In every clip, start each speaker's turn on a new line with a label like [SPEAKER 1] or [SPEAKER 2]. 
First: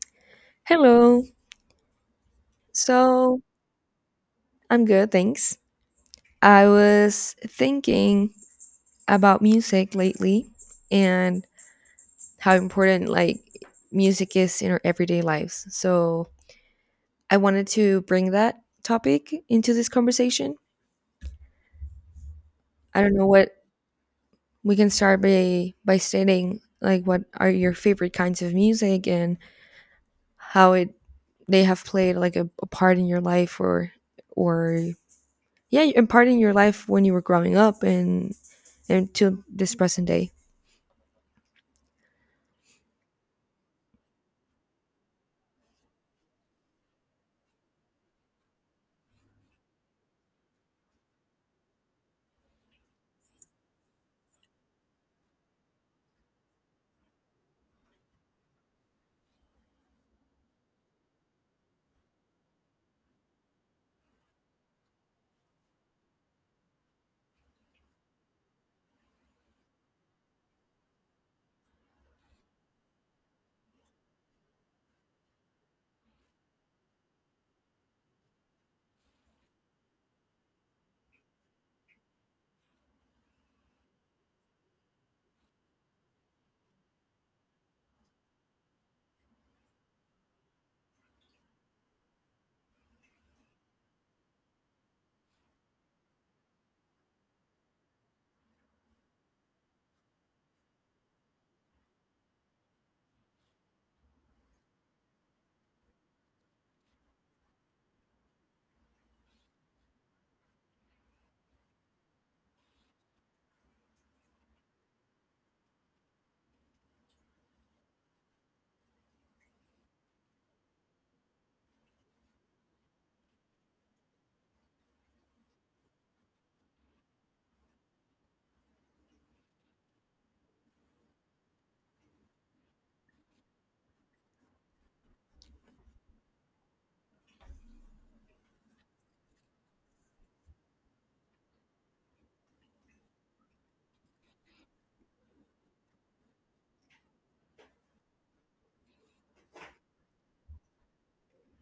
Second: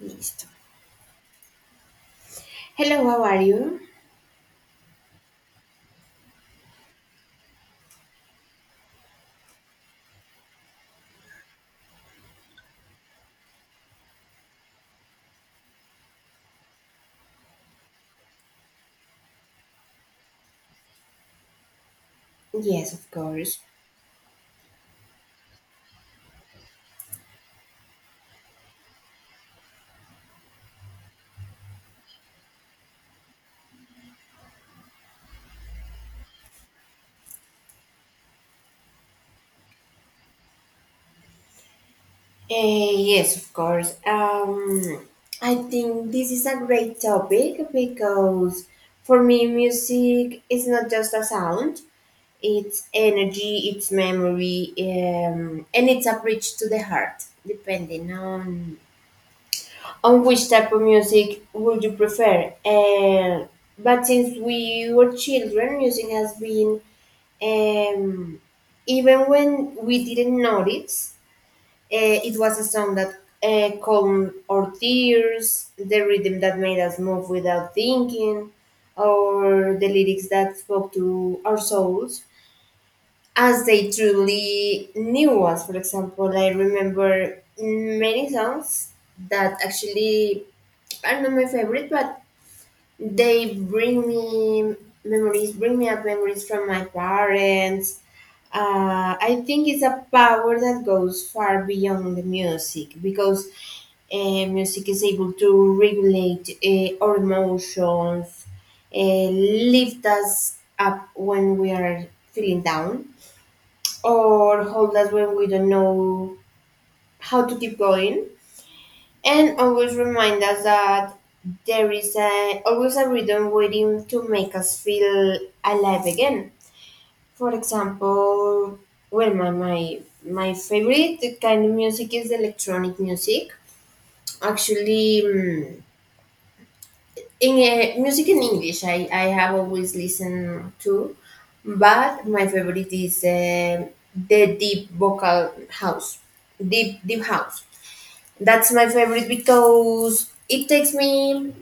[SPEAKER 1] Listo.
[SPEAKER 2] Hello.
[SPEAKER 1] Hello, how
[SPEAKER 2] So
[SPEAKER 1] are you?
[SPEAKER 2] I'm good, thanks. I was thinking about music lately and how important like music is in our everyday lives. So I wanted to bring that topic into this conversation.
[SPEAKER 1] Yes,
[SPEAKER 2] I
[SPEAKER 1] of
[SPEAKER 2] don't know what
[SPEAKER 1] course.
[SPEAKER 2] we can start by stating like what are your favorite kinds of music and how it they have played like a part in your life or yeah, a part in your life when you were growing up and until this present day.
[SPEAKER 1] Yes, of course. I think this is a great topic because for me, music is not just a sound, it's energy, it's memory, and it's a bridge to the heart, depending on which type of music would you prefer. But since we were children, music has been um, even when we didn't notice, it was a song that calmed our tears, the rhythm that made us move without thinking, or the lyrics that spoke to our souls as they truly knew us. For example, I remember many songs that actually are not my favorite, but they bring me memories, bring me up memories from my parents. I think it's a power that goes far beyond the music because music is able to regulate our emotions, uh, lift us up when we are feeling down, or hold us when we don't know how to keep going. And always remind us that there is always a rhythm waiting to make us feel alive again. For example, well, my favorite kind of music is electronic music. Actually, in music in English, I have always listened to, but my favorite is the deep vocal house, deep deep house. That's my favorite because it takes me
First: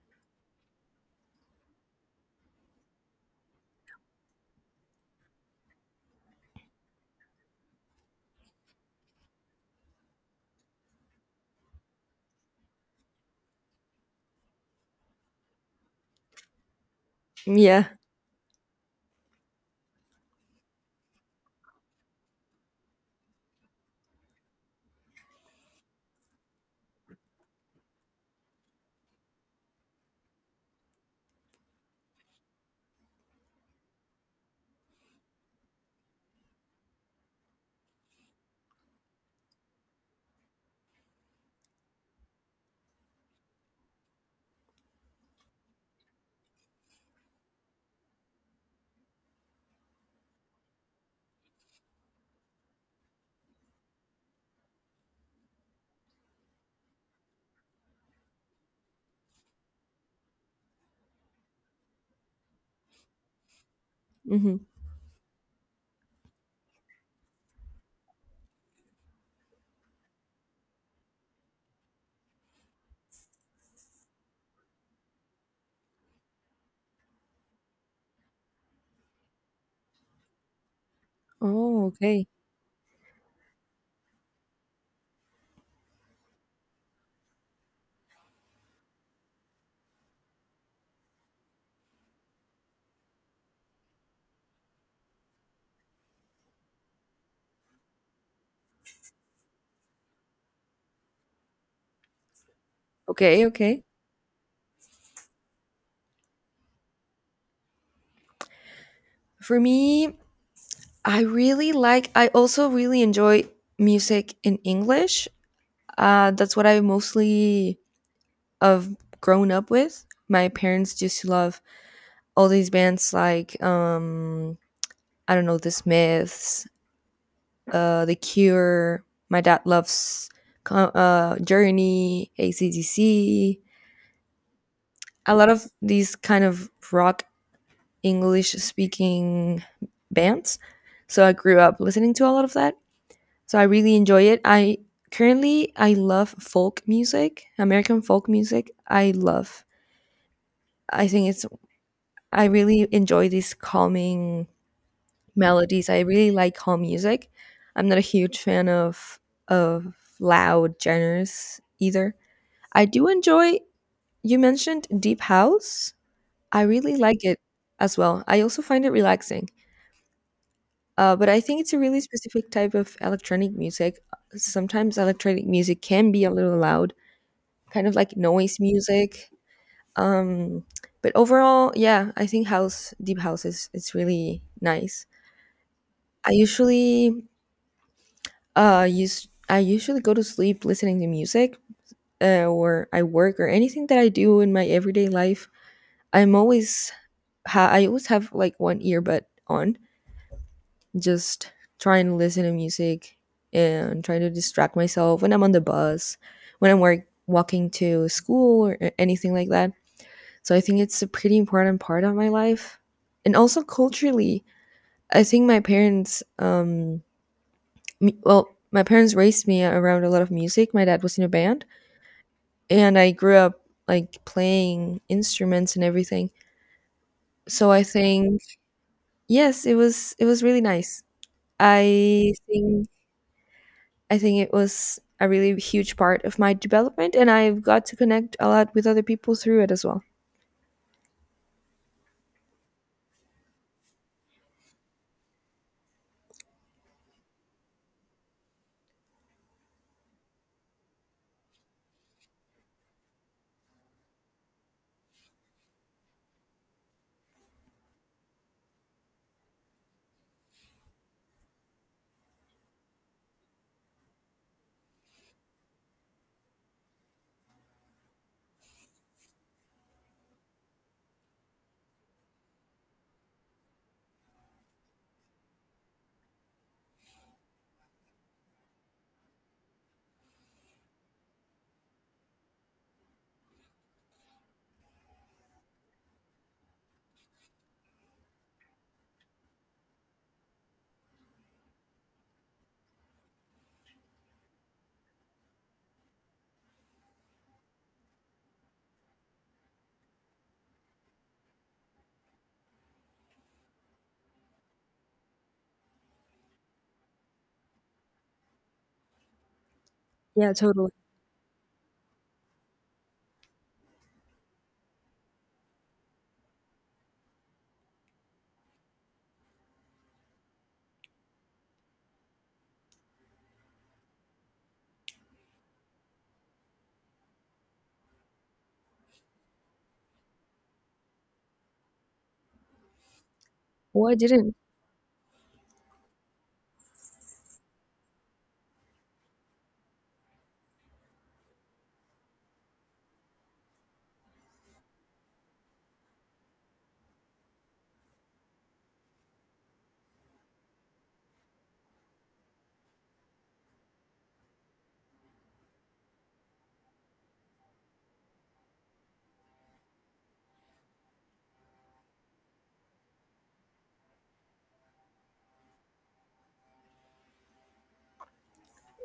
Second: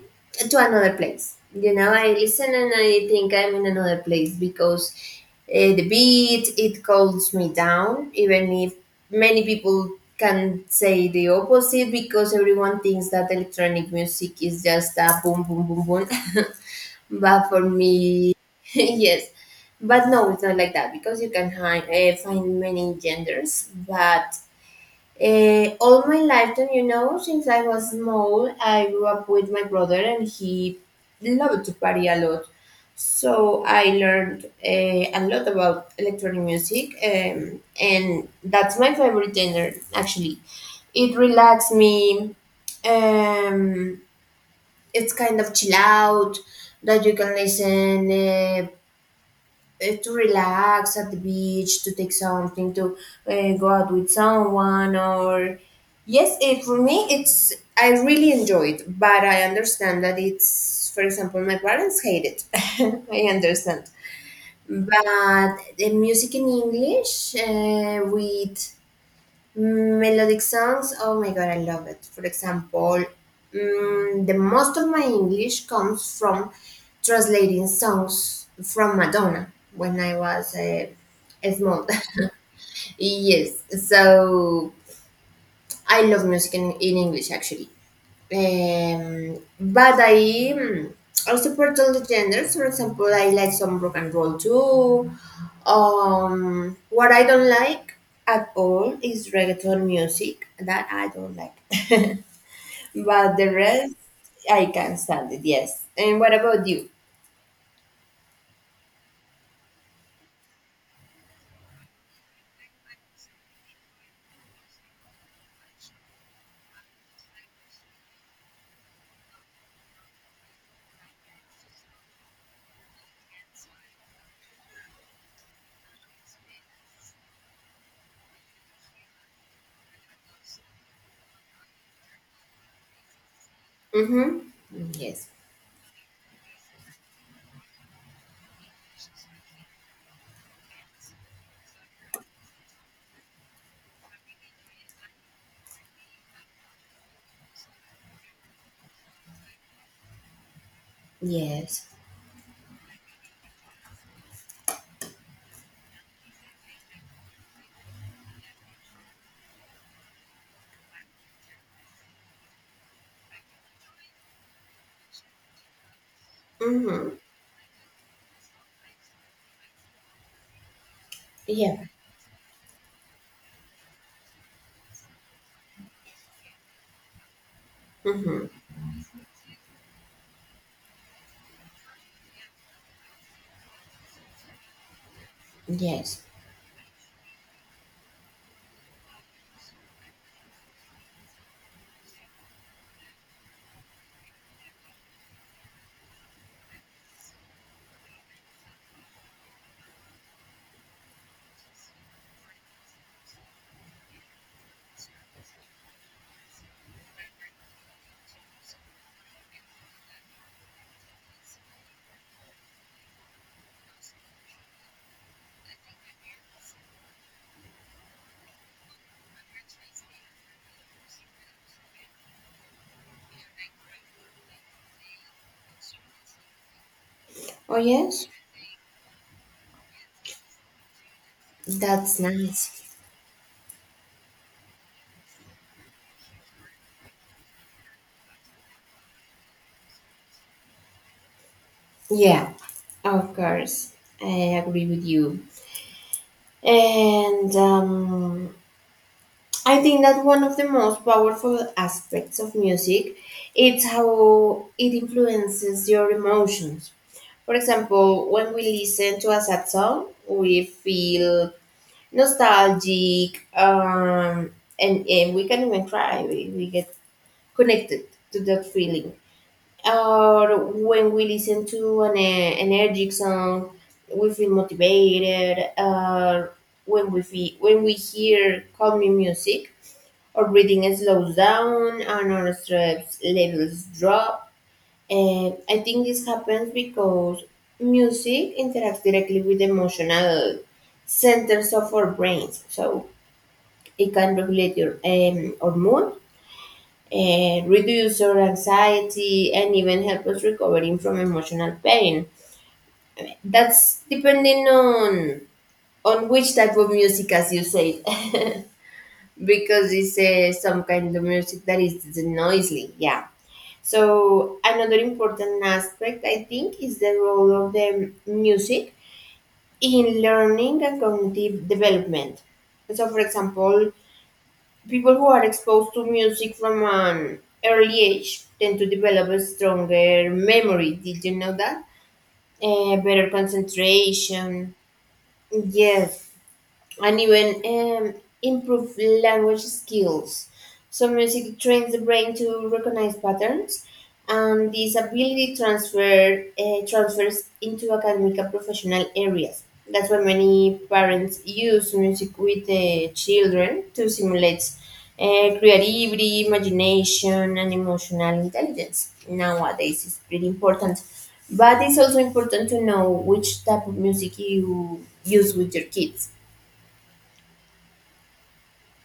[SPEAKER 1] to another place. You know, I listen and I think I'm in another place because the beat it calms me down, even if many people can say the opposite because everyone thinks that electronic music is just a boom boom boom boom. But for
[SPEAKER 2] Yeah.
[SPEAKER 1] me, yes. But no, it's not like that because you can find many genders, but all my lifetime, you know, since I was small, I grew up with my brother and he loved to party a lot. So I learned a lot about electronic music, and that's my favorite genre, actually. It relaxes me. Um, it's kind of chill out that you can listen to relax at the beach, to take something, to go out with someone, or yes, it for me it's I really enjoy it, but I understand that it's for example my parents hate it. I understand,
[SPEAKER 2] Hmm.
[SPEAKER 1] but the music in English with melodic songs, oh my god, I love it. For example, the most of my English comes from translating songs from Madonna when I was
[SPEAKER 2] Oh,
[SPEAKER 1] small.
[SPEAKER 2] okay.
[SPEAKER 1] Yes, so I love music in English actually. But mm, I support all the genders. For example, I like some rock and roll too. What I don't like at all is reggaeton music. That I don't like. But
[SPEAKER 2] Okay,
[SPEAKER 1] the
[SPEAKER 2] okay.
[SPEAKER 1] rest, I can stand it. Yes. And what about you?
[SPEAKER 2] For me, I really like, I also really enjoy music in English. That's what I mostly have grown up with. My parents used to love all these bands like, I don't know, The Smiths, The Cure. My dad loves Journey, ACDC,
[SPEAKER 1] Mm-hmm. Yes.
[SPEAKER 2] a lot of these kind of rock English speaking bands. So I grew up listening to a lot of that. So I really enjoy it. I currently I love folk music, American folk music. I love. I think it's,
[SPEAKER 1] Yes.
[SPEAKER 2] I really enjoy these calming melodies. I really like calm music. I'm not a huge fan of of loud genres either. I do enjoy, you mentioned deep house. I really
[SPEAKER 1] Mm-hmm.
[SPEAKER 2] like it as well. I also find it relaxing. But I think it's a
[SPEAKER 1] Yeah.
[SPEAKER 2] really specific type of electronic music. Sometimes electronic music can be a little loud, kind of like
[SPEAKER 1] Mm-hmm.
[SPEAKER 2] noise music. Um, but overall, yeah, I think house, deep house is it's really nice.
[SPEAKER 1] Yes.
[SPEAKER 2] I usually go to sleep listening to music, or I work or anything that I do in my everyday life. I'm always I always have like one earbud on, just try and listen to music and try to distract myself when I'm on the bus, when I'm work, walking to school or anything like that. So I think it's a pretty important part of my life. And also culturally, I think my parents, well, my parents raised me around a lot of music. My dad was in a band, and I grew up like playing instruments and everything. So
[SPEAKER 1] Oh,
[SPEAKER 2] I
[SPEAKER 1] yes.
[SPEAKER 2] think, yes, it was really nice.
[SPEAKER 1] That's
[SPEAKER 2] I think
[SPEAKER 1] nice.
[SPEAKER 2] I think it was a really huge part of my development, and I've got to connect a lot with other people through it as well.
[SPEAKER 1] Yeah. Of course. I agree with you. And I think that one of the most powerful aspects of music is how it influences your emotions. For example, when we listen to a sad song, we feel nostalgic, and we can even cry. We get connected to that feeling, or when we listen to an energetic song, we feel motivated. Or when we feel, when we hear calming music, our breathing slows down and our stress levels drop. And I think this happens because music interacts directly with emotional centers of our brains, so it can regulate your our mood and reduce our anxiety and even help us recovering from emotional pain. That's depending on which type of music, as you said, because it's
[SPEAKER 2] Yeah,
[SPEAKER 1] some
[SPEAKER 2] totally.
[SPEAKER 1] kind of music that is noisy. Yeah. So another important aspect, I think, is the role of the music in learning and cognitive development. So, for example, people who are exposed to music from an early age tend to develop a stronger memory. Did you know that? Better
[SPEAKER 2] Well, I didn't.
[SPEAKER 1] concentration. Yes, and even improve language skills. So music trains the brain to recognize patterns, and this ability transfers into academic and professional areas. That's why many parents use music with the children to simulate creativity, imagination, and emotional intelligence. Nowadays, it's pretty important, but it's also important to know which type of music you use with your kids.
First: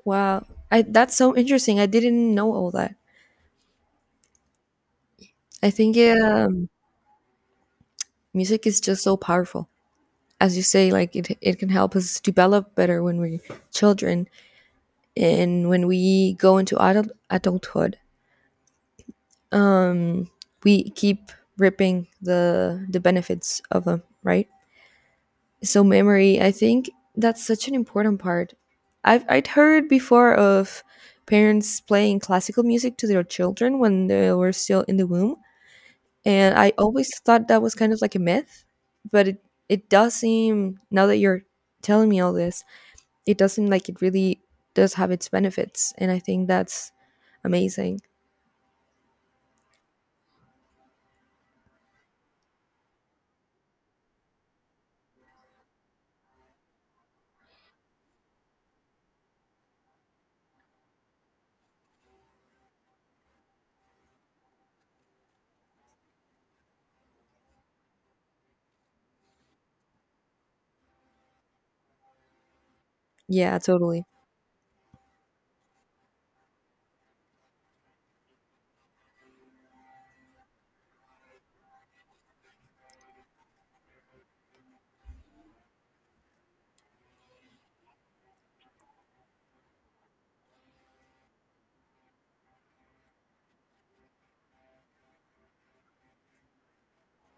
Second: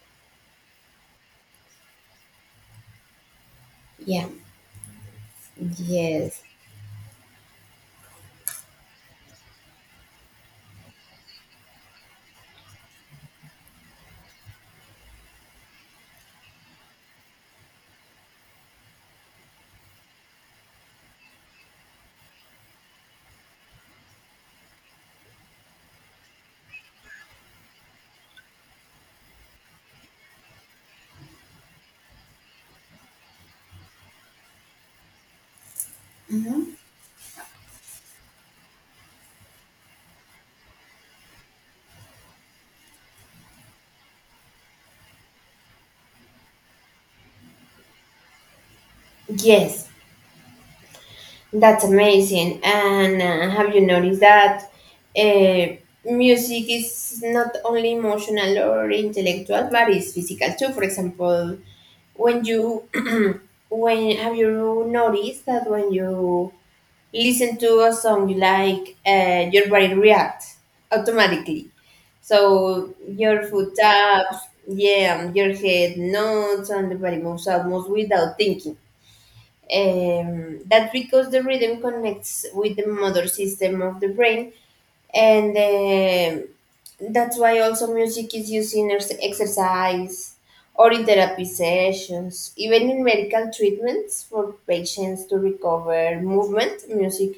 [SPEAKER 2] Wow, I that's so interesting. I didn't know all that.
[SPEAKER 1] Yeah.
[SPEAKER 2] I think
[SPEAKER 1] Yes.
[SPEAKER 2] music is just so powerful. As you say, like it can help us develop better when we're children, and when we go into adulthood, um, we keep ripping the benefits of them, right? So memory, I think that's such an important part. I'd heard before of parents playing classical music to their children when they were still in the womb, and I always thought that was kind of like a myth, but it does seem, now that you're telling me all this, it does seem like it really does have its benefits, and I think that's amazing.
[SPEAKER 1] Yes, that's amazing. And have you noticed that uh, music is not only emotional or intellectual, but it's physical too? For example, when you when have you noticed that when you listen to a song you like, your body reacts automatically. So your
[SPEAKER 2] Yeah,
[SPEAKER 1] foot
[SPEAKER 2] totally.
[SPEAKER 1] taps, yeah, your head nods, and the body moves almost without thinking. That's because the rhythm connects with the motor system of the brain, and that's why also music is used in exercise or in therapy sessions, even in medical treatments for patients to recover movement. Music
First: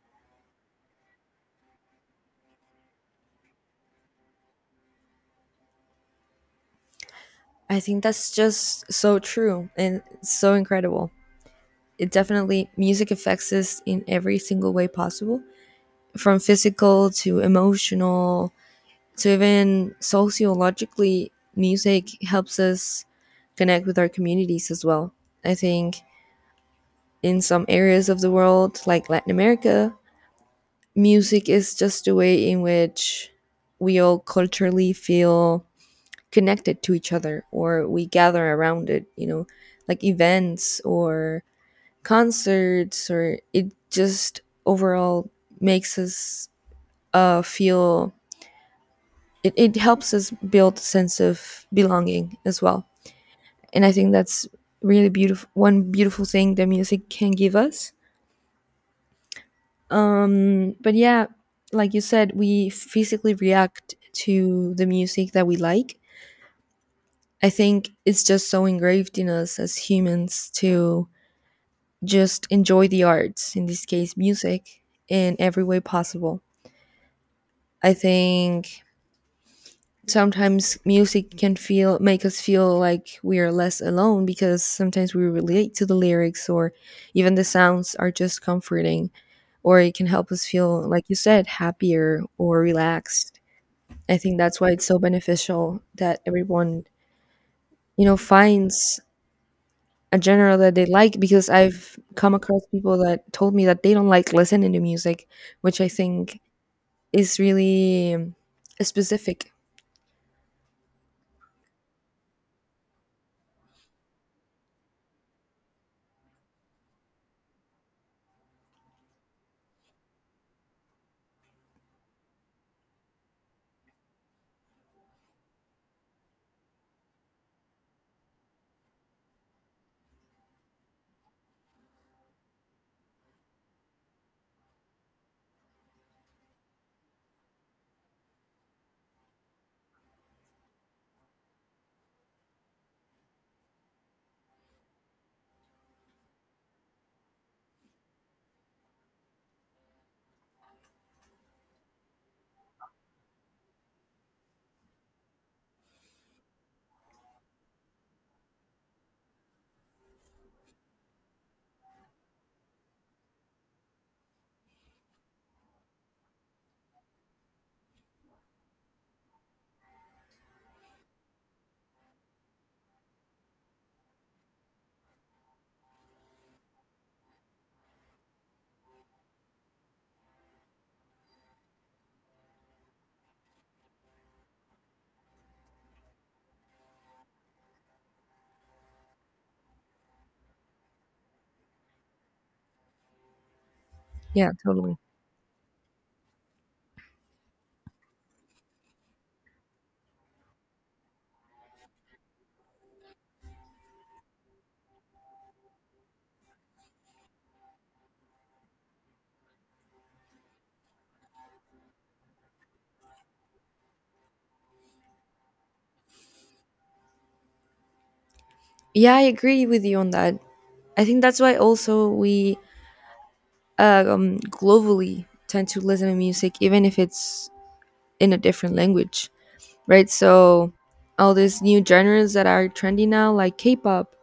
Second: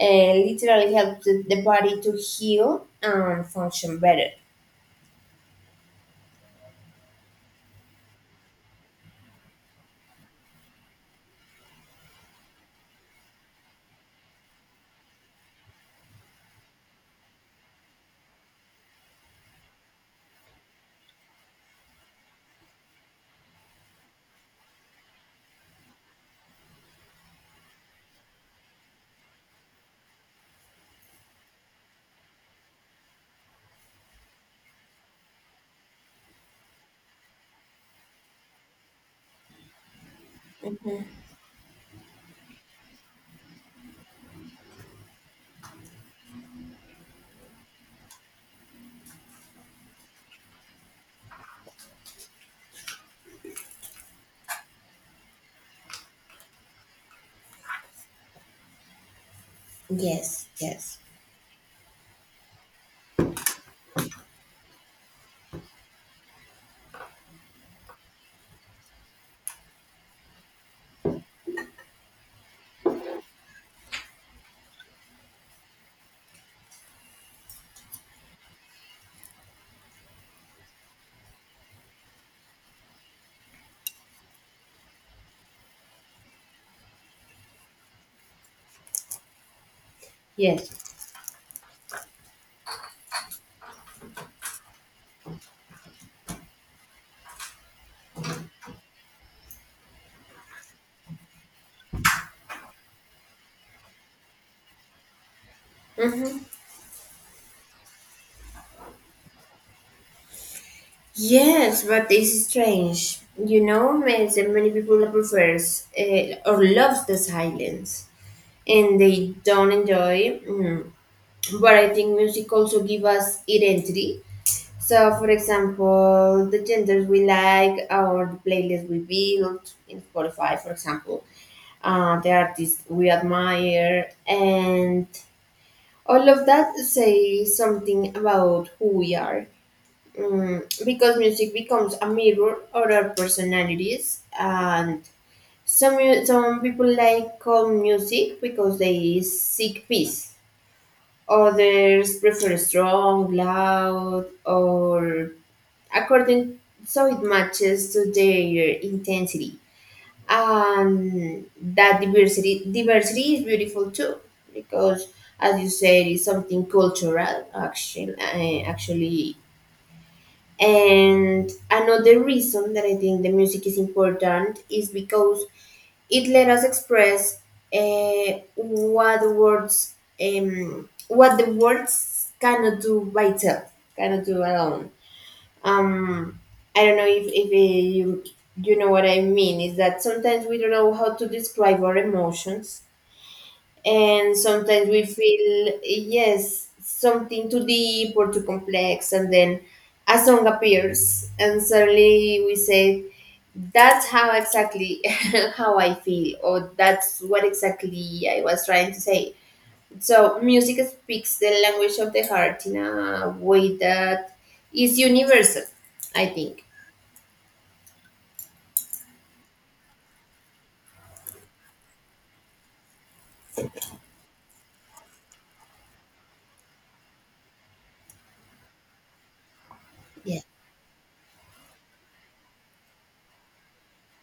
[SPEAKER 1] literally helps the body to heal and function better.
[SPEAKER 2] I think that's just so true and so incredible. It Definitely, music affects us in every single way possible, from physical to emotional to even sociologically. Music helps us connect with our communities as well. I think in some areas of the world like Latin America, music is just a way in which we all culturally feel connected to each other, or we gather around it, like events
[SPEAKER 1] Mhm.
[SPEAKER 2] or concerts, or it just overall makes us feel, it helps us build a sense of belonging as well, and I think that's really beautiful. One beautiful thing that music can give us.
[SPEAKER 1] Yes,
[SPEAKER 2] But
[SPEAKER 1] yes,
[SPEAKER 2] yeah, like you said, we physically react to the music that we like. I think it's just so engraved in us as humans to just enjoy the arts, in this case music, in every way possible. I think sometimes music can feel make us feel like we are less alone, because sometimes we relate to the lyrics or even the sounds are just comforting, or it can help us feel,
[SPEAKER 1] yes.
[SPEAKER 2] like you said, happier or relaxed. I think that's why it's so beneficial that everyone finds a genre that they like, because I've come across people that told me that they don't like listening to music, which I think
[SPEAKER 1] Mhm.
[SPEAKER 2] is really specific.
[SPEAKER 1] Yes, but it's strange. You know, many people prefers or loves the silence, and they don't enjoy. Mm. But I think music also give us identity. So, for example, the genders we like or the playlist we build in Spotify, for example, the artists we admire, and all of that say something about who we are. Because music becomes a mirror of our personalities, and some people like calm music because they seek peace, others prefer strong loud, or according, so it matches to their intensity, and that diversity is beautiful too, because as you said it's something cultural actually and another reason that I think the music is important is because it let us express uh, what words what the words cannot do by itself, cannot do alone. Um, I don't know if you know what I mean. Is that sometimes we don't know how to describe our emotions, and
[SPEAKER 2] Yeah,
[SPEAKER 1] sometimes
[SPEAKER 2] totally.
[SPEAKER 1] we feel yes something too deep or too complex, and then a song appears and suddenly we say that's how exactly how I feel, or that's what exactly I was trying to say. So music speaks the language of the heart in a way that is universal, I think.
[SPEAKER 2] Yeah, I agree with you on that. I think that's why also we globally tend to listen to music, even if it's in a different language, right?
[SPEAKER 1] Yeah.
[SPEAKER 2] So all these new genres that are trendy now, like K-pop,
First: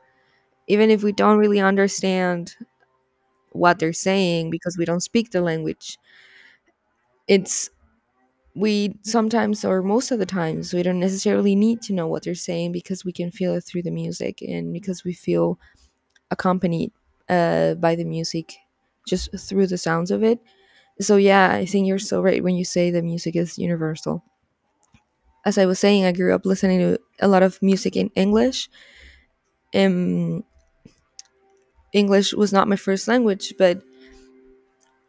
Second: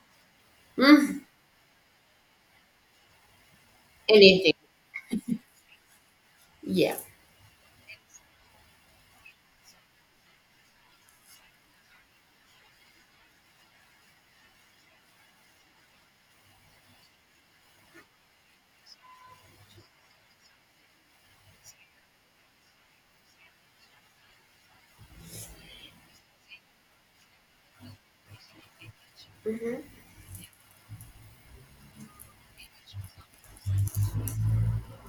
[SPEAKER 2] even if we
[SPEAKER 1] Mhm.
[SPEAKER 2] don't really understand what they're saying
[SPEAKER 1] Anything.
[SPEAKER 2] because we don't speak the language,
[SPEAKER 1] Yeah.
[SPEAKER 2] it's we sometimes, or most of the times, we don't necessarily need to know what they're saying, because we can feel it through the music, and because we feel accompanied by the music, just through the sounds of it. So yeah, I think you're so right when you say the music is universal. As I was saying, I grew up listening to a lot of music in English.
[SPEAKER 1] Hmm.
[SPEAKER 2] Um, English was not my first language, but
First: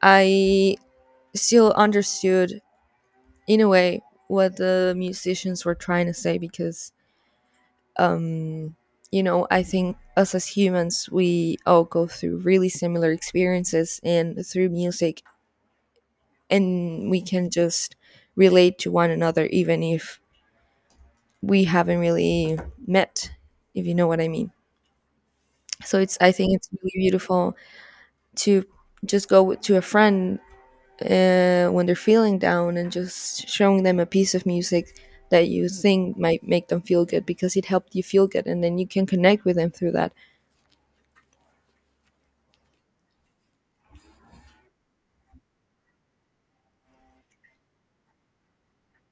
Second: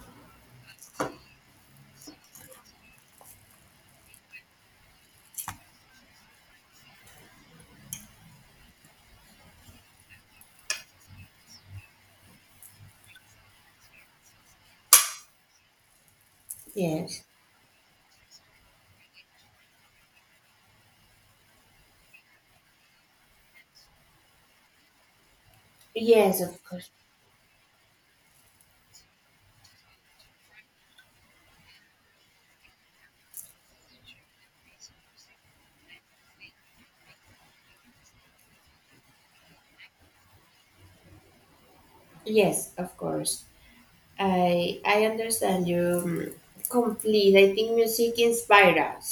[SPEAKER 2] I still understood in a way what the musicians were trying to say, because um, I think us as humans, we all go through really similar experiences, and through music, and we
[SPEAKER 1] Yes.
[SPEAKER 2] can just relate to one another, even if we haven't really met, if you know what I mean. So it's I
[SPEAKER 1] Yes,
[SPEAKER 2] think
[SPEAKER 1] of
[SPEAKER 2] it's
[SPEAKER 1] course.
[SPEAKER 2] really beautiful to just go to a friend when they're feeling down and just showing them a piece of music that you think might make them feel good because it helped you feel good, and then you can connect with them through that.
[SPEAKER 1] Yes, of course. I understand you mm, complete. I think music inspires us,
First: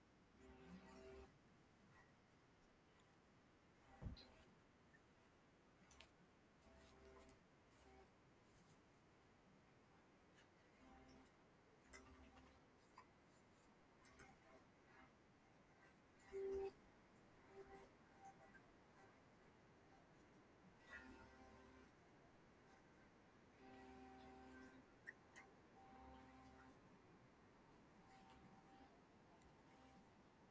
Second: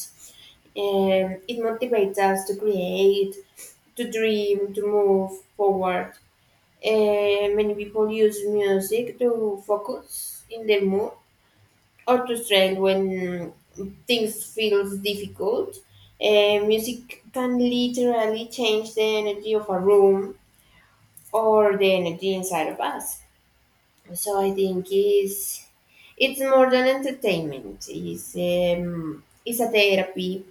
[SPEAKER 1] and it motivates us to create, to dream, to move forward. And many people use music to focus in their mood or to strength when things feels difficult. And music can literally change the energy of a room or the energy inside of us. So I think it's more than entertainment. It's a therapy,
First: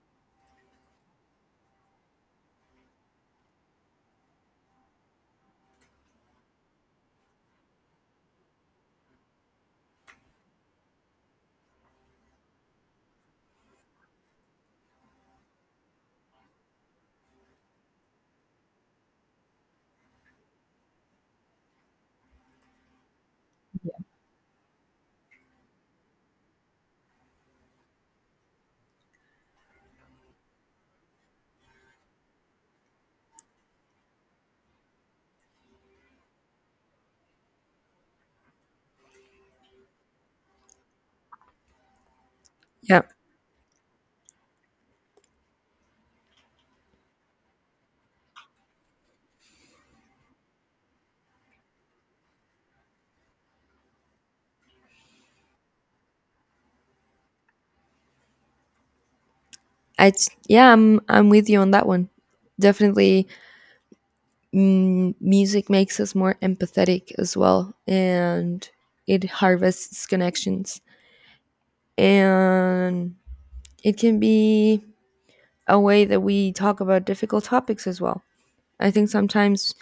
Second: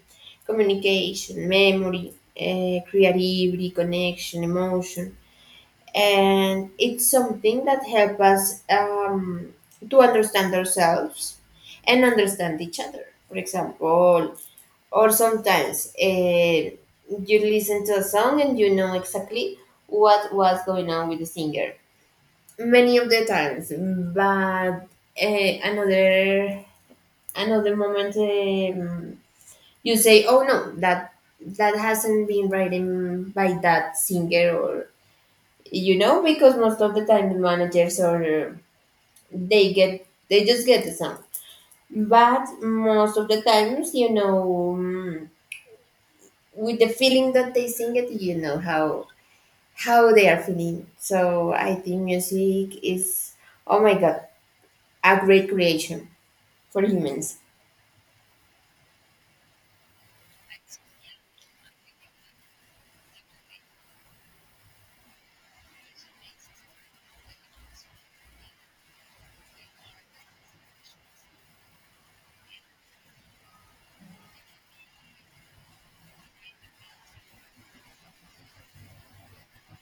[SPEAKER 1] communication, memory, creativity, connection, emotion, and it's something that helps us to understand ourselves and understand each other. For example, or sometimes you listen to a song and you know exactly what was going on with the singer many of the times, but uh, another another moment you say oh no, that hasn't been written by that singer, or you know, because most of the time the managers or they just get the song, but
[SPEAKER 2] yeah
[SPEAKER 1] most of the times you know with the feeling that they sing it you know how they are feeling. So I think music is, oh my god, a great creation for humans.
[SPEAKER 2] i yeah I'm with you on that one. Definitely. Music makes us more empathetic as well, and it harvests connections, and it can be a way that we talk about difficult topics as well. I think sometimes,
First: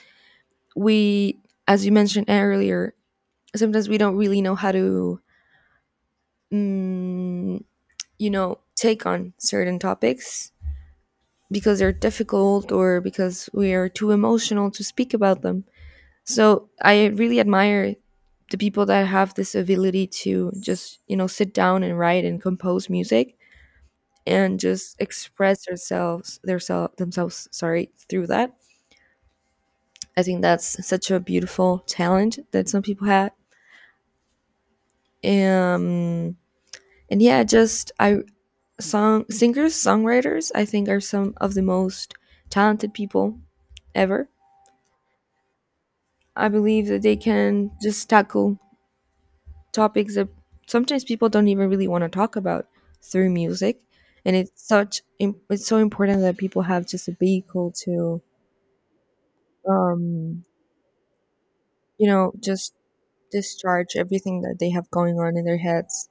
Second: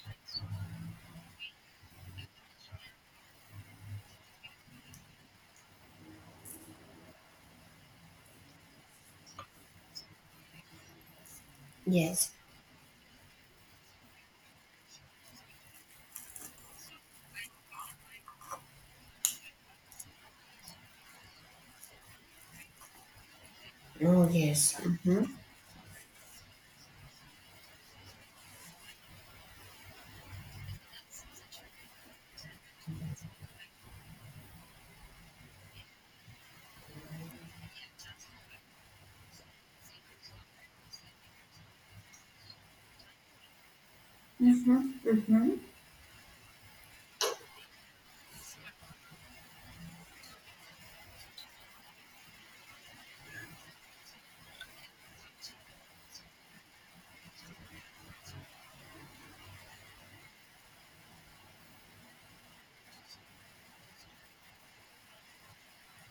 [SPEAKER 2] we, as you mentioned earlier, sometimes we don't really know how to, mm, take on certain topics, because they're
[SPEAKER 1] Yes.
[SPEAKER 2] difficult or because we are too emotional to speak about them. So I really admire the people that have this ability to just, sit down and write and compose music
[SPEAKER 1] Oh,
[SPEAKER 2] and
[SPEAKER 1] yes.
[SPEAKER 2] just
[SPEAKER 1] Mm-hmm.
[SPEAKER 2] express themselves, their self, themselves, sorry, through that. I think that's such a beautiful talent that some people have. Um and yeah, just I, song singers, songwriters, I think, are some of the most talented people ever.
[SPEAKER 1] Mm-hmm. Mm-hmm.
[SPEAKER 2] I believe that they can just tackle topics that sometimes people don't even really want to talk about, through music. And it's such it's so important that people have just a vehicle to um just discharge everything that they have going on in their heads.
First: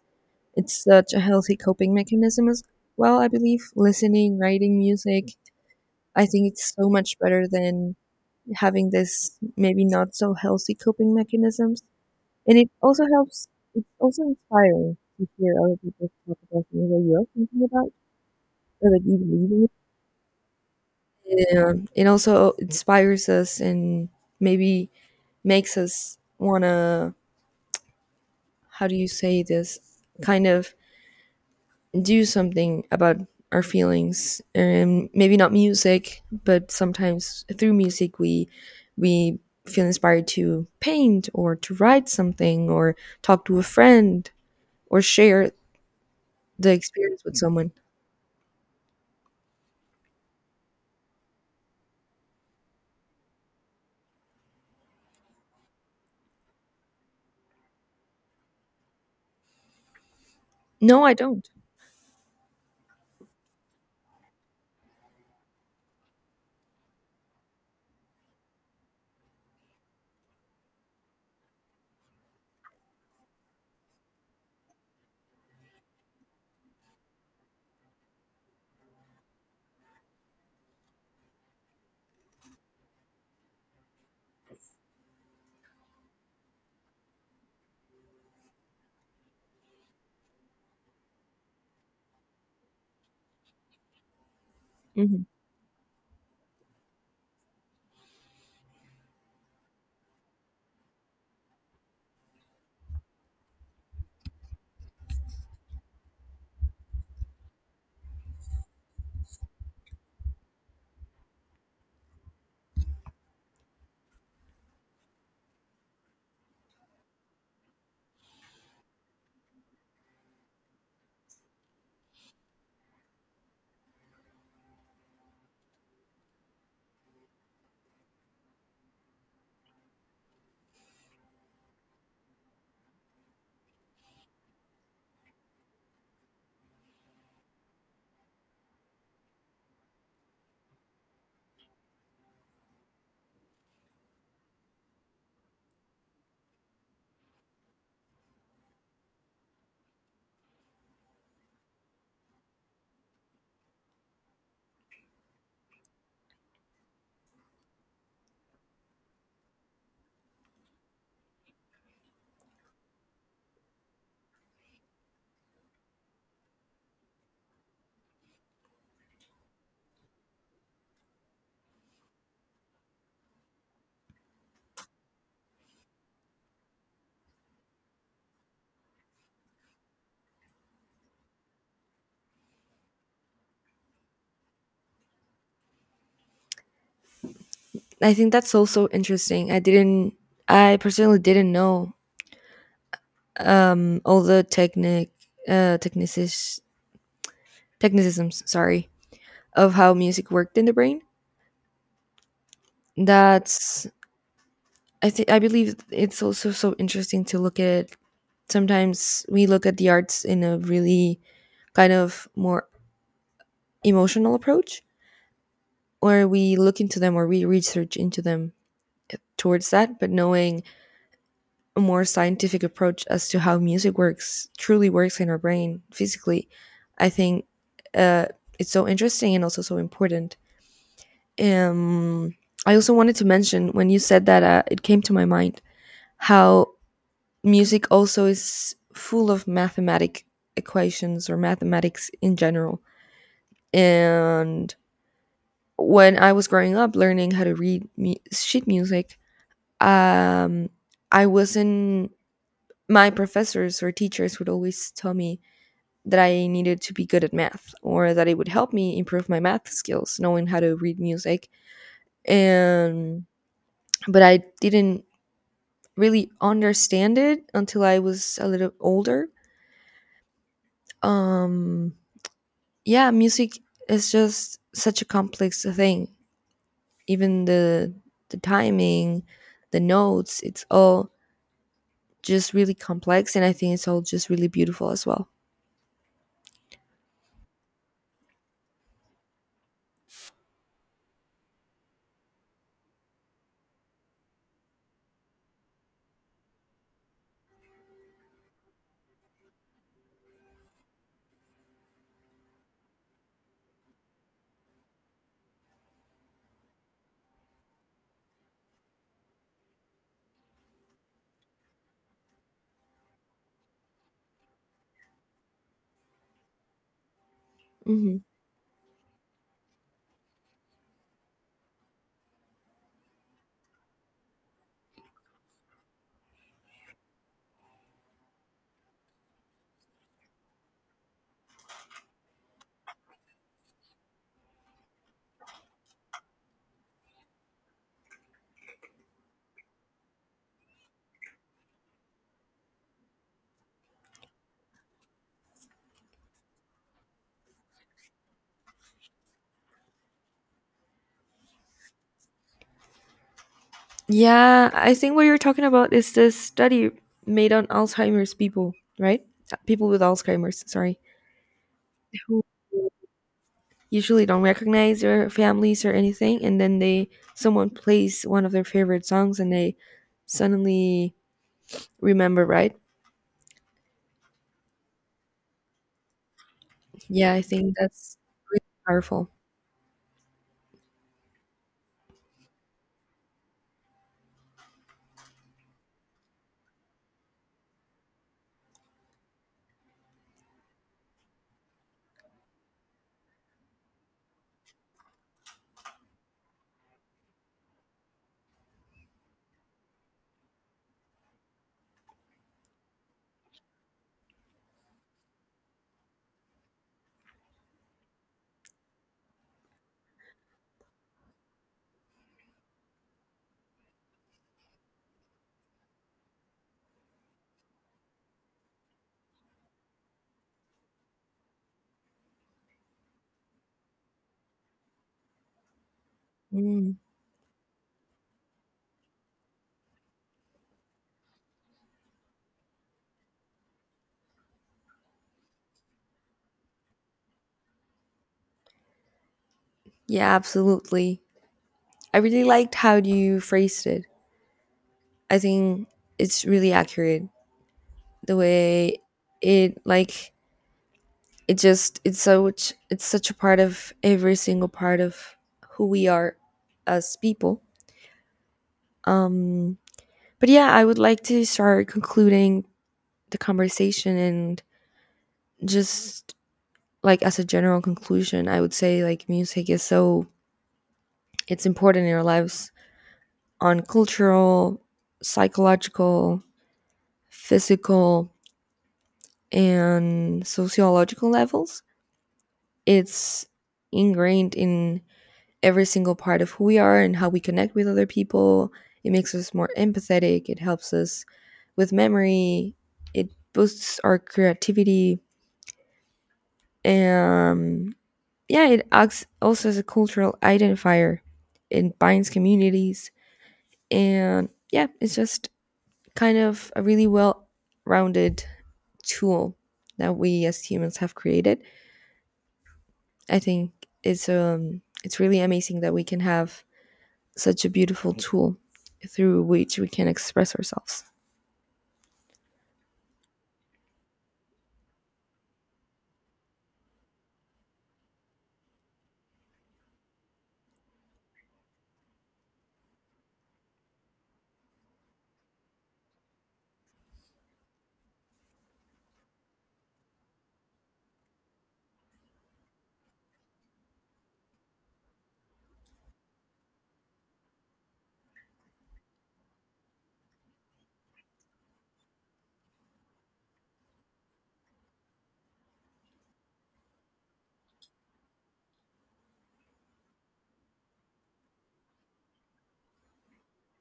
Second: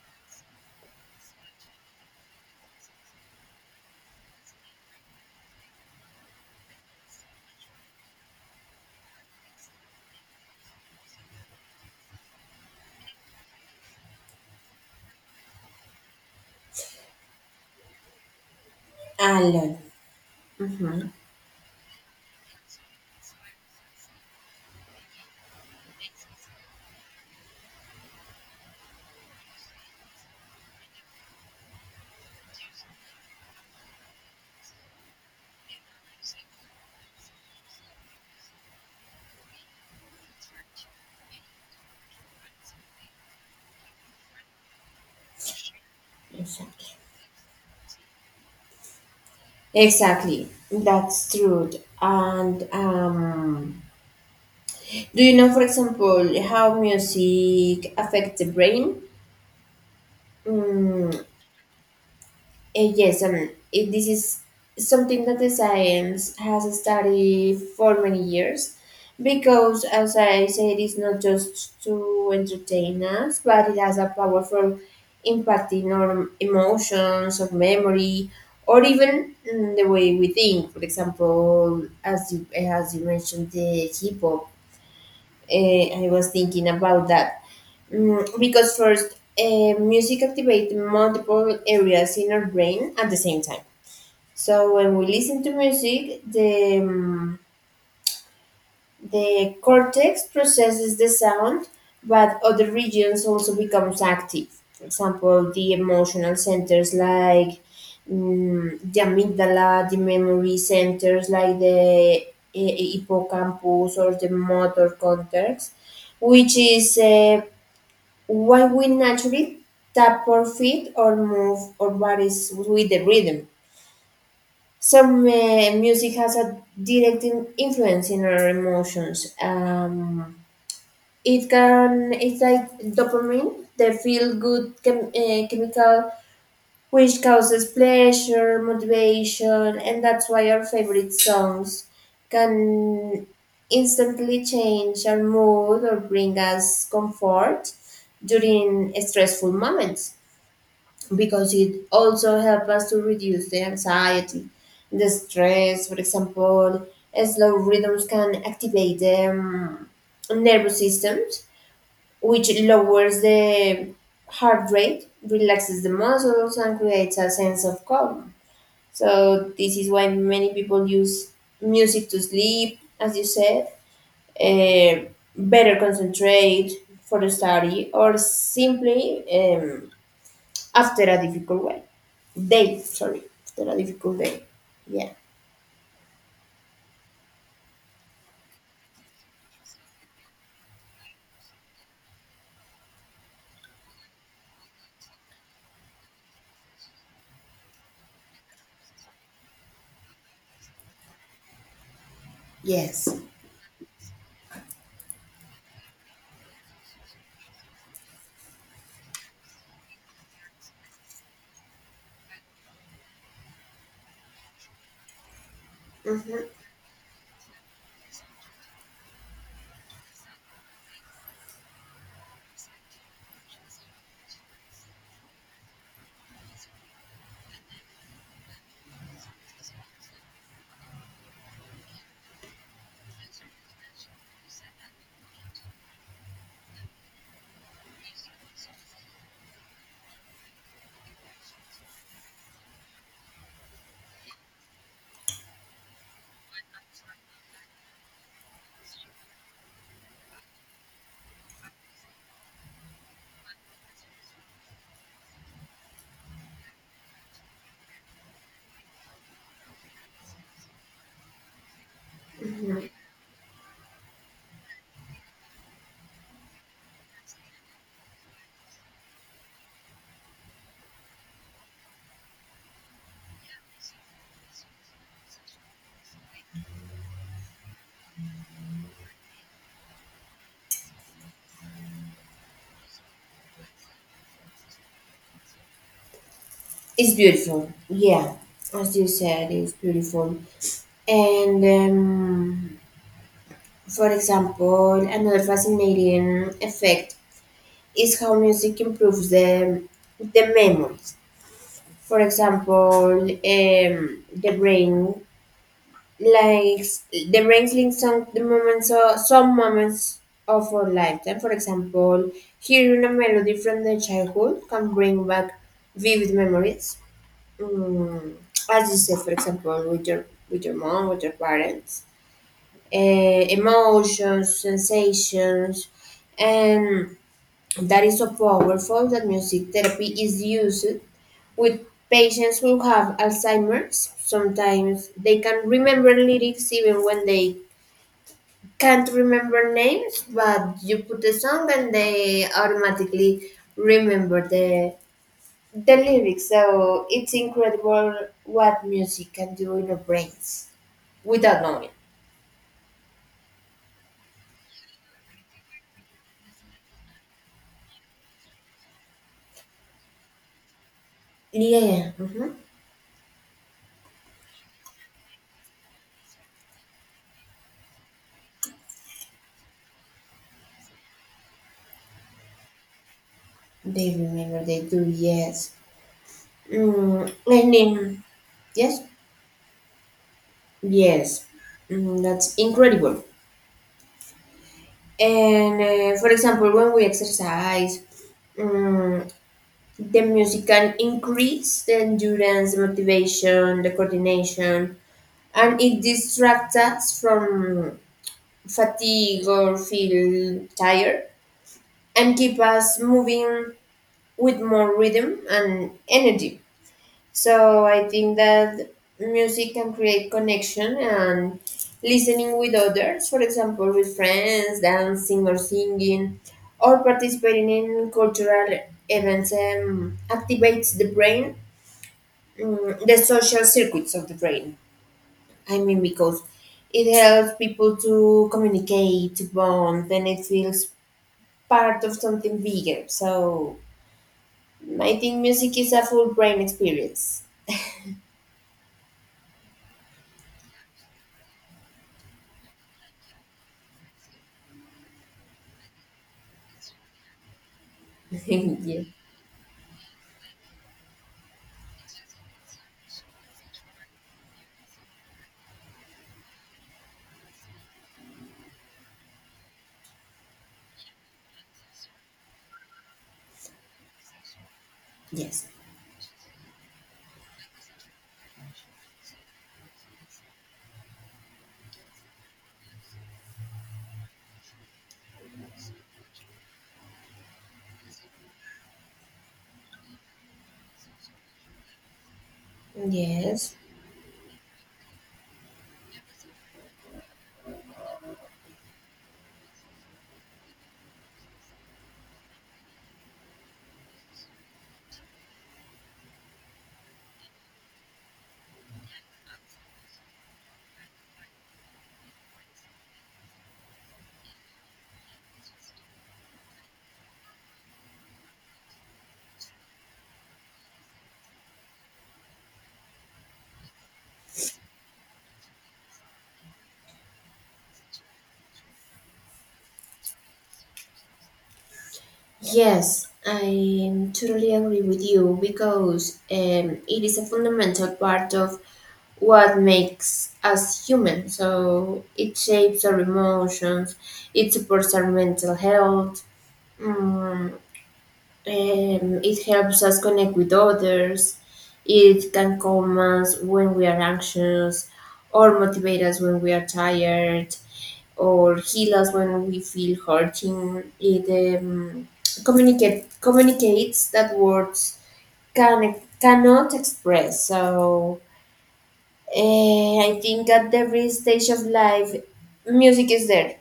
[SPEAKER 2] It's such a healthy coping mechanism as well, I believe, listening, writing music. I think it's so much better than having this, maybe not so healthy, coping mechanisms. And it also helps, it's also inspiring to hear other people talk about things that you're thinking about or that you
[SPEAKER 1] I
[SPEAKER 2] believe
[SPEAKER 1] love. Mm-hmm.
[SPEAKER 2] in. And it also inspires us, and maybe makes us want to, how do you say this, kind of do something about our feelings. And maybe not music, but sometimes through music we feel inspired to paint or to write something or talk to a friend or share the
[SPEAKER 1] Exactly.
[SPEAKER 2] experience with someone.
[SPEAKER 1] Exactly. That's true. And do you know, for example, how music affects the brain?
[SPEAKER 2] No,
[SPEAKER 1] Mm,
[SPEAKER 2] I don't.
[SPEAKER 1] Yes, I mean, this is something that the science has studied for many years because, as I said, it's not just to entertain us, but it has a powerful impact in our emotions, or memory, or even the way we think. For example, as you mentioned, the hip hop, I was thinking about that. Because first, music activates multiple areas in our brain at the same time, so when we
[SPEAKER 2] Mhm.
[SPEAKER 1] listen to music, the cortex processes the sound, but other regions also becomes active. For example, the emotional centers like the amygdala, the memory centers like the hippocampus, or the motor cortex, which is why we naturally tap our feet or move our bodies with the rhythm. Some music has a direct influence in our emotions. It can, it's like dopamine, the feel good chemical, which causes pleasure, motivation, and that's why our favorite songs can instantly change our mood or bring us comfort during stressful moments, because it also helps us to reduce the anxiety, the stress. For example, slow rhythms can activate the nervous system, which lowers the heart rate, relaxes the muscles, and creates a sense of calm. So this is why many people use music to sleep, as you said, eh, better concentrate for the study, or simply. After a difficult way day sorry, after a difficult day, yeah.
[SPEAKER 2] I think that's also interesting. I didn't. I personally didn't know all the uh, technicis, technicisms, sorry, of how music worked in the brain.
[SPEAKER 1] Yes.
[SPEAKER 2] That's. I think. I believe it's also so interesting to look at. Sometimes we look at the arts in a really kind of more emotional approach, or we
[SPEAKER 1] Hmm.
[SPEAKER 2] look into them or we research into them towards that. But knowing a more scientific approach as to how music works truly works in our brain physically, I think uh, it's so interesting and also so important. um, I also wanted to mention, when you said that, it came to my mind how music also is full of mathematic equations or mathematics in general, and when I was growing up learning how to read sheet music, um, I wasn't my professors or teachers would always tell me that I needed to be good at math, or that it would help me improve my math skills, knowing how to read music. And but I didn't really understand it until I was a little older. Um, yeah, music is just such a complex thing. Even the timing, the notes, it's all just really complex, and I think it's all just really beautiful as well.
[SPEAKER 1] It's beautiful, yeah, as you said, it's beautiful. And for example, another fascinating effect is how music improves the memories. For example, the brain like the wrestling some the moments or some moments of our lifetime. For example, hearing a melody from the childhood can bring back vivid memories.
[SPEAKER 2] Mhm.
[SPEAKER 1] Mm, as you said, for example, with your mom, with your parents, uh, emotions, sensations, and that is so powerful that music therapy is used with patients who have Alzheimer's. Sometimes they can remember lyrics even when they can't remember names, but you put the song and they automatically remember the lyrics. So it's incredible what music can do in our brains without knowing.
[SPEAKER 2] Yeah, I think what you're talking about is this study made on Alzheimer's people, right? People with Alzheimer's, sorry,
[SPEAKER 1] Yeah.
[SPEAKER 2] who
[SPEAKER 1] Hmm.
[SPEAKER 2] usually don't recognize their families or anything, and then they someone plays one of their favorite songs and they suddenly remember, right?
[SPEAKER 1] They remember. They do. Yes.
[SPEAKER 2] Yeah, I think
[SPEAKER 1] And
[SPEAKER 2] that's really
[SPEAKER 1] yes,
[SPEAKER 2] powerful.
[SPEAKER 1] yes, that's incredible. And for example, when we exercise, mm the music can increase the endurance, the motivation, the coordination, and it distracts us from fatigue or feel tired and keep us moving with more rhythm and energy. So I think that music can create connection, and listening with others, for example, with friends, dancing or singing, or participating in cultural events activates the social circuits of the brain. I mean, because
[SPEAKER 2] Mm,
[SPEAKER 1] it helps people to communicate, to bond, and it feels part of something bigger. So I think music is a full brain experience.
[SPEAKER 2] yeah, absolutely. I really liked how you phrased it. I think it's really accurate. The way
[SPEAKER 1] Yeah.
[SPEAKER 2] it like it just it's such a part of every single part of who we are as people. Um but yeah, I would like to start concluding the conversation and
[SPEAKER 1] Yes.
[SPEAKER 2] just, like, as a general conclusion, I would say, like, music is it's important in our lives on cultural, psychological, physical and sociological levels. It's
[SPEAKER 1] Yes.
[SPEAKER 2] ingrained in every single part of who we are and how we connect with other people. It makes us more empathetic. It helps us with memory. It boosts our creativity. Um, yeah, it acts also as a cultural identifier. It binds communities. And yeah, it's just kind of a really well rounded tool that we as humans have created. I think it's really amazing that we can have such a beautiful tool through which we can express ourselves.
[SPEAKER 1] Yes, I totally agree with you because it is a fundamental part of what makes us human. So it shapes our emotions, it supports our mental health, Mm, um, it helps us connect with others. It can calm us when we are anxious, or motivate us when we are tired, or heal us when we feel hurting. It communicates that words cannot express. So I think at every stage of life, music is there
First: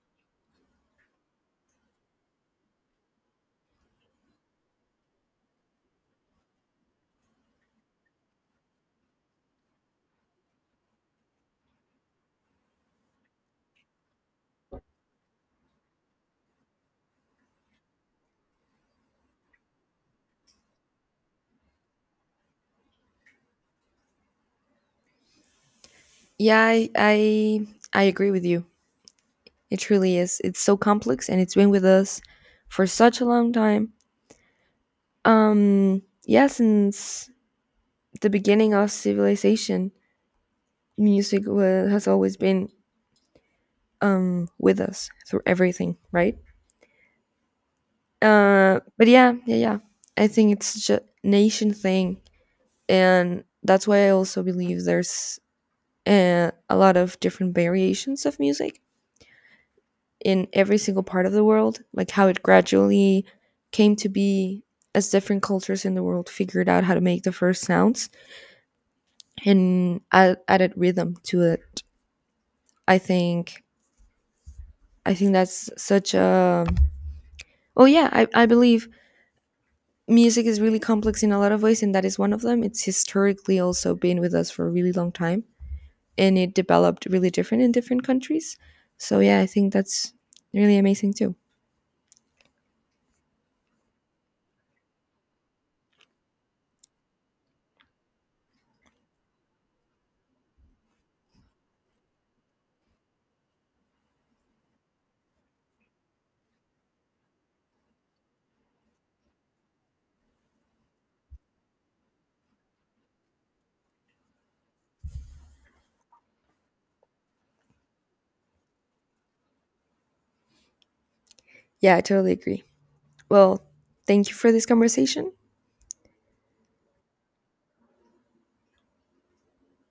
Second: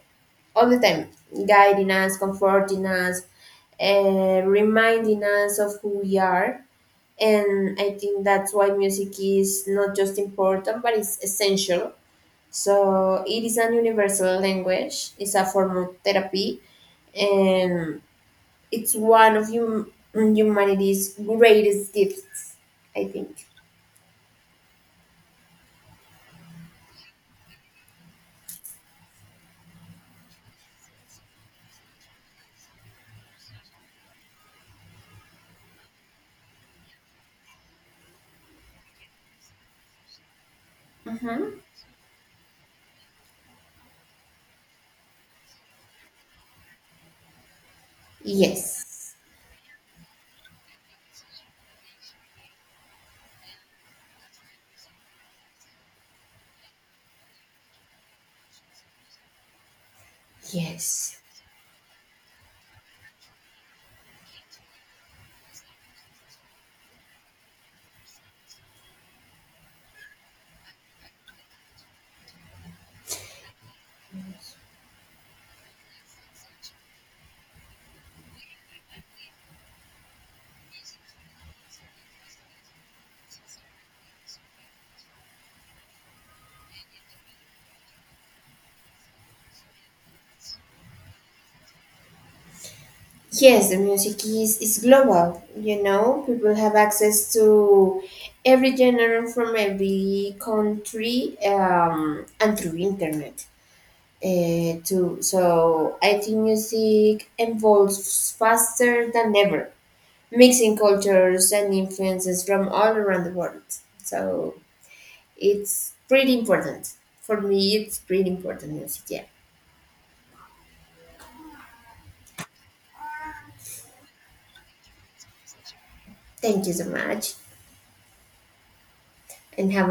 [SPEAKER 1] all the time, guiding us, comforting us, reminding us of who we are. And I think that's why music is not just important, but it's essential. So it is an universal language, it's a form of therapy, and it's one of humanity's greatest gifts, I think.
[SPEAKER 2] Yeah, I agree with you. It truly is. It's so complex and it's been with us for such a long time. Yeah, since the beginning of civilization, music
[SPEAKER 1] Hmm.
[SPEAKER 2] has always been with us through everything, right? But
[SPEAKER 1] Yes.
[SPEAKER 2] yeah, yeah, yeah. I think it's such a nation thing, and that's why I also believe there's a lot of different variations of music in every single
[SPEAKER 1] Yes.
[SPEAKER 2] part of the world, like how it gradually came to be as different cultures in the world figured out how to make the first sounds and added rhythm to it. I think i think that's such a, oh yeah, I believe music is really complex in a lot of ways, and that is one of them. It's historically also been with us for a really long time, and it developed really different in different countries. So yeah, I think that's really amazing too.
[SPEAKER 1] Yes, the music is global. You know, people have access to every genre from every country and through internet too. So I think music evolves faster than ever, mixing cultures and influences from all around the world. So it's pretty important. For me, it's pretty important music. Yeah.
[SPEAKER 2] Yeah, I totally agree. Well, thank you for this conversation.
[SPEAKER 1] Thank you so much and have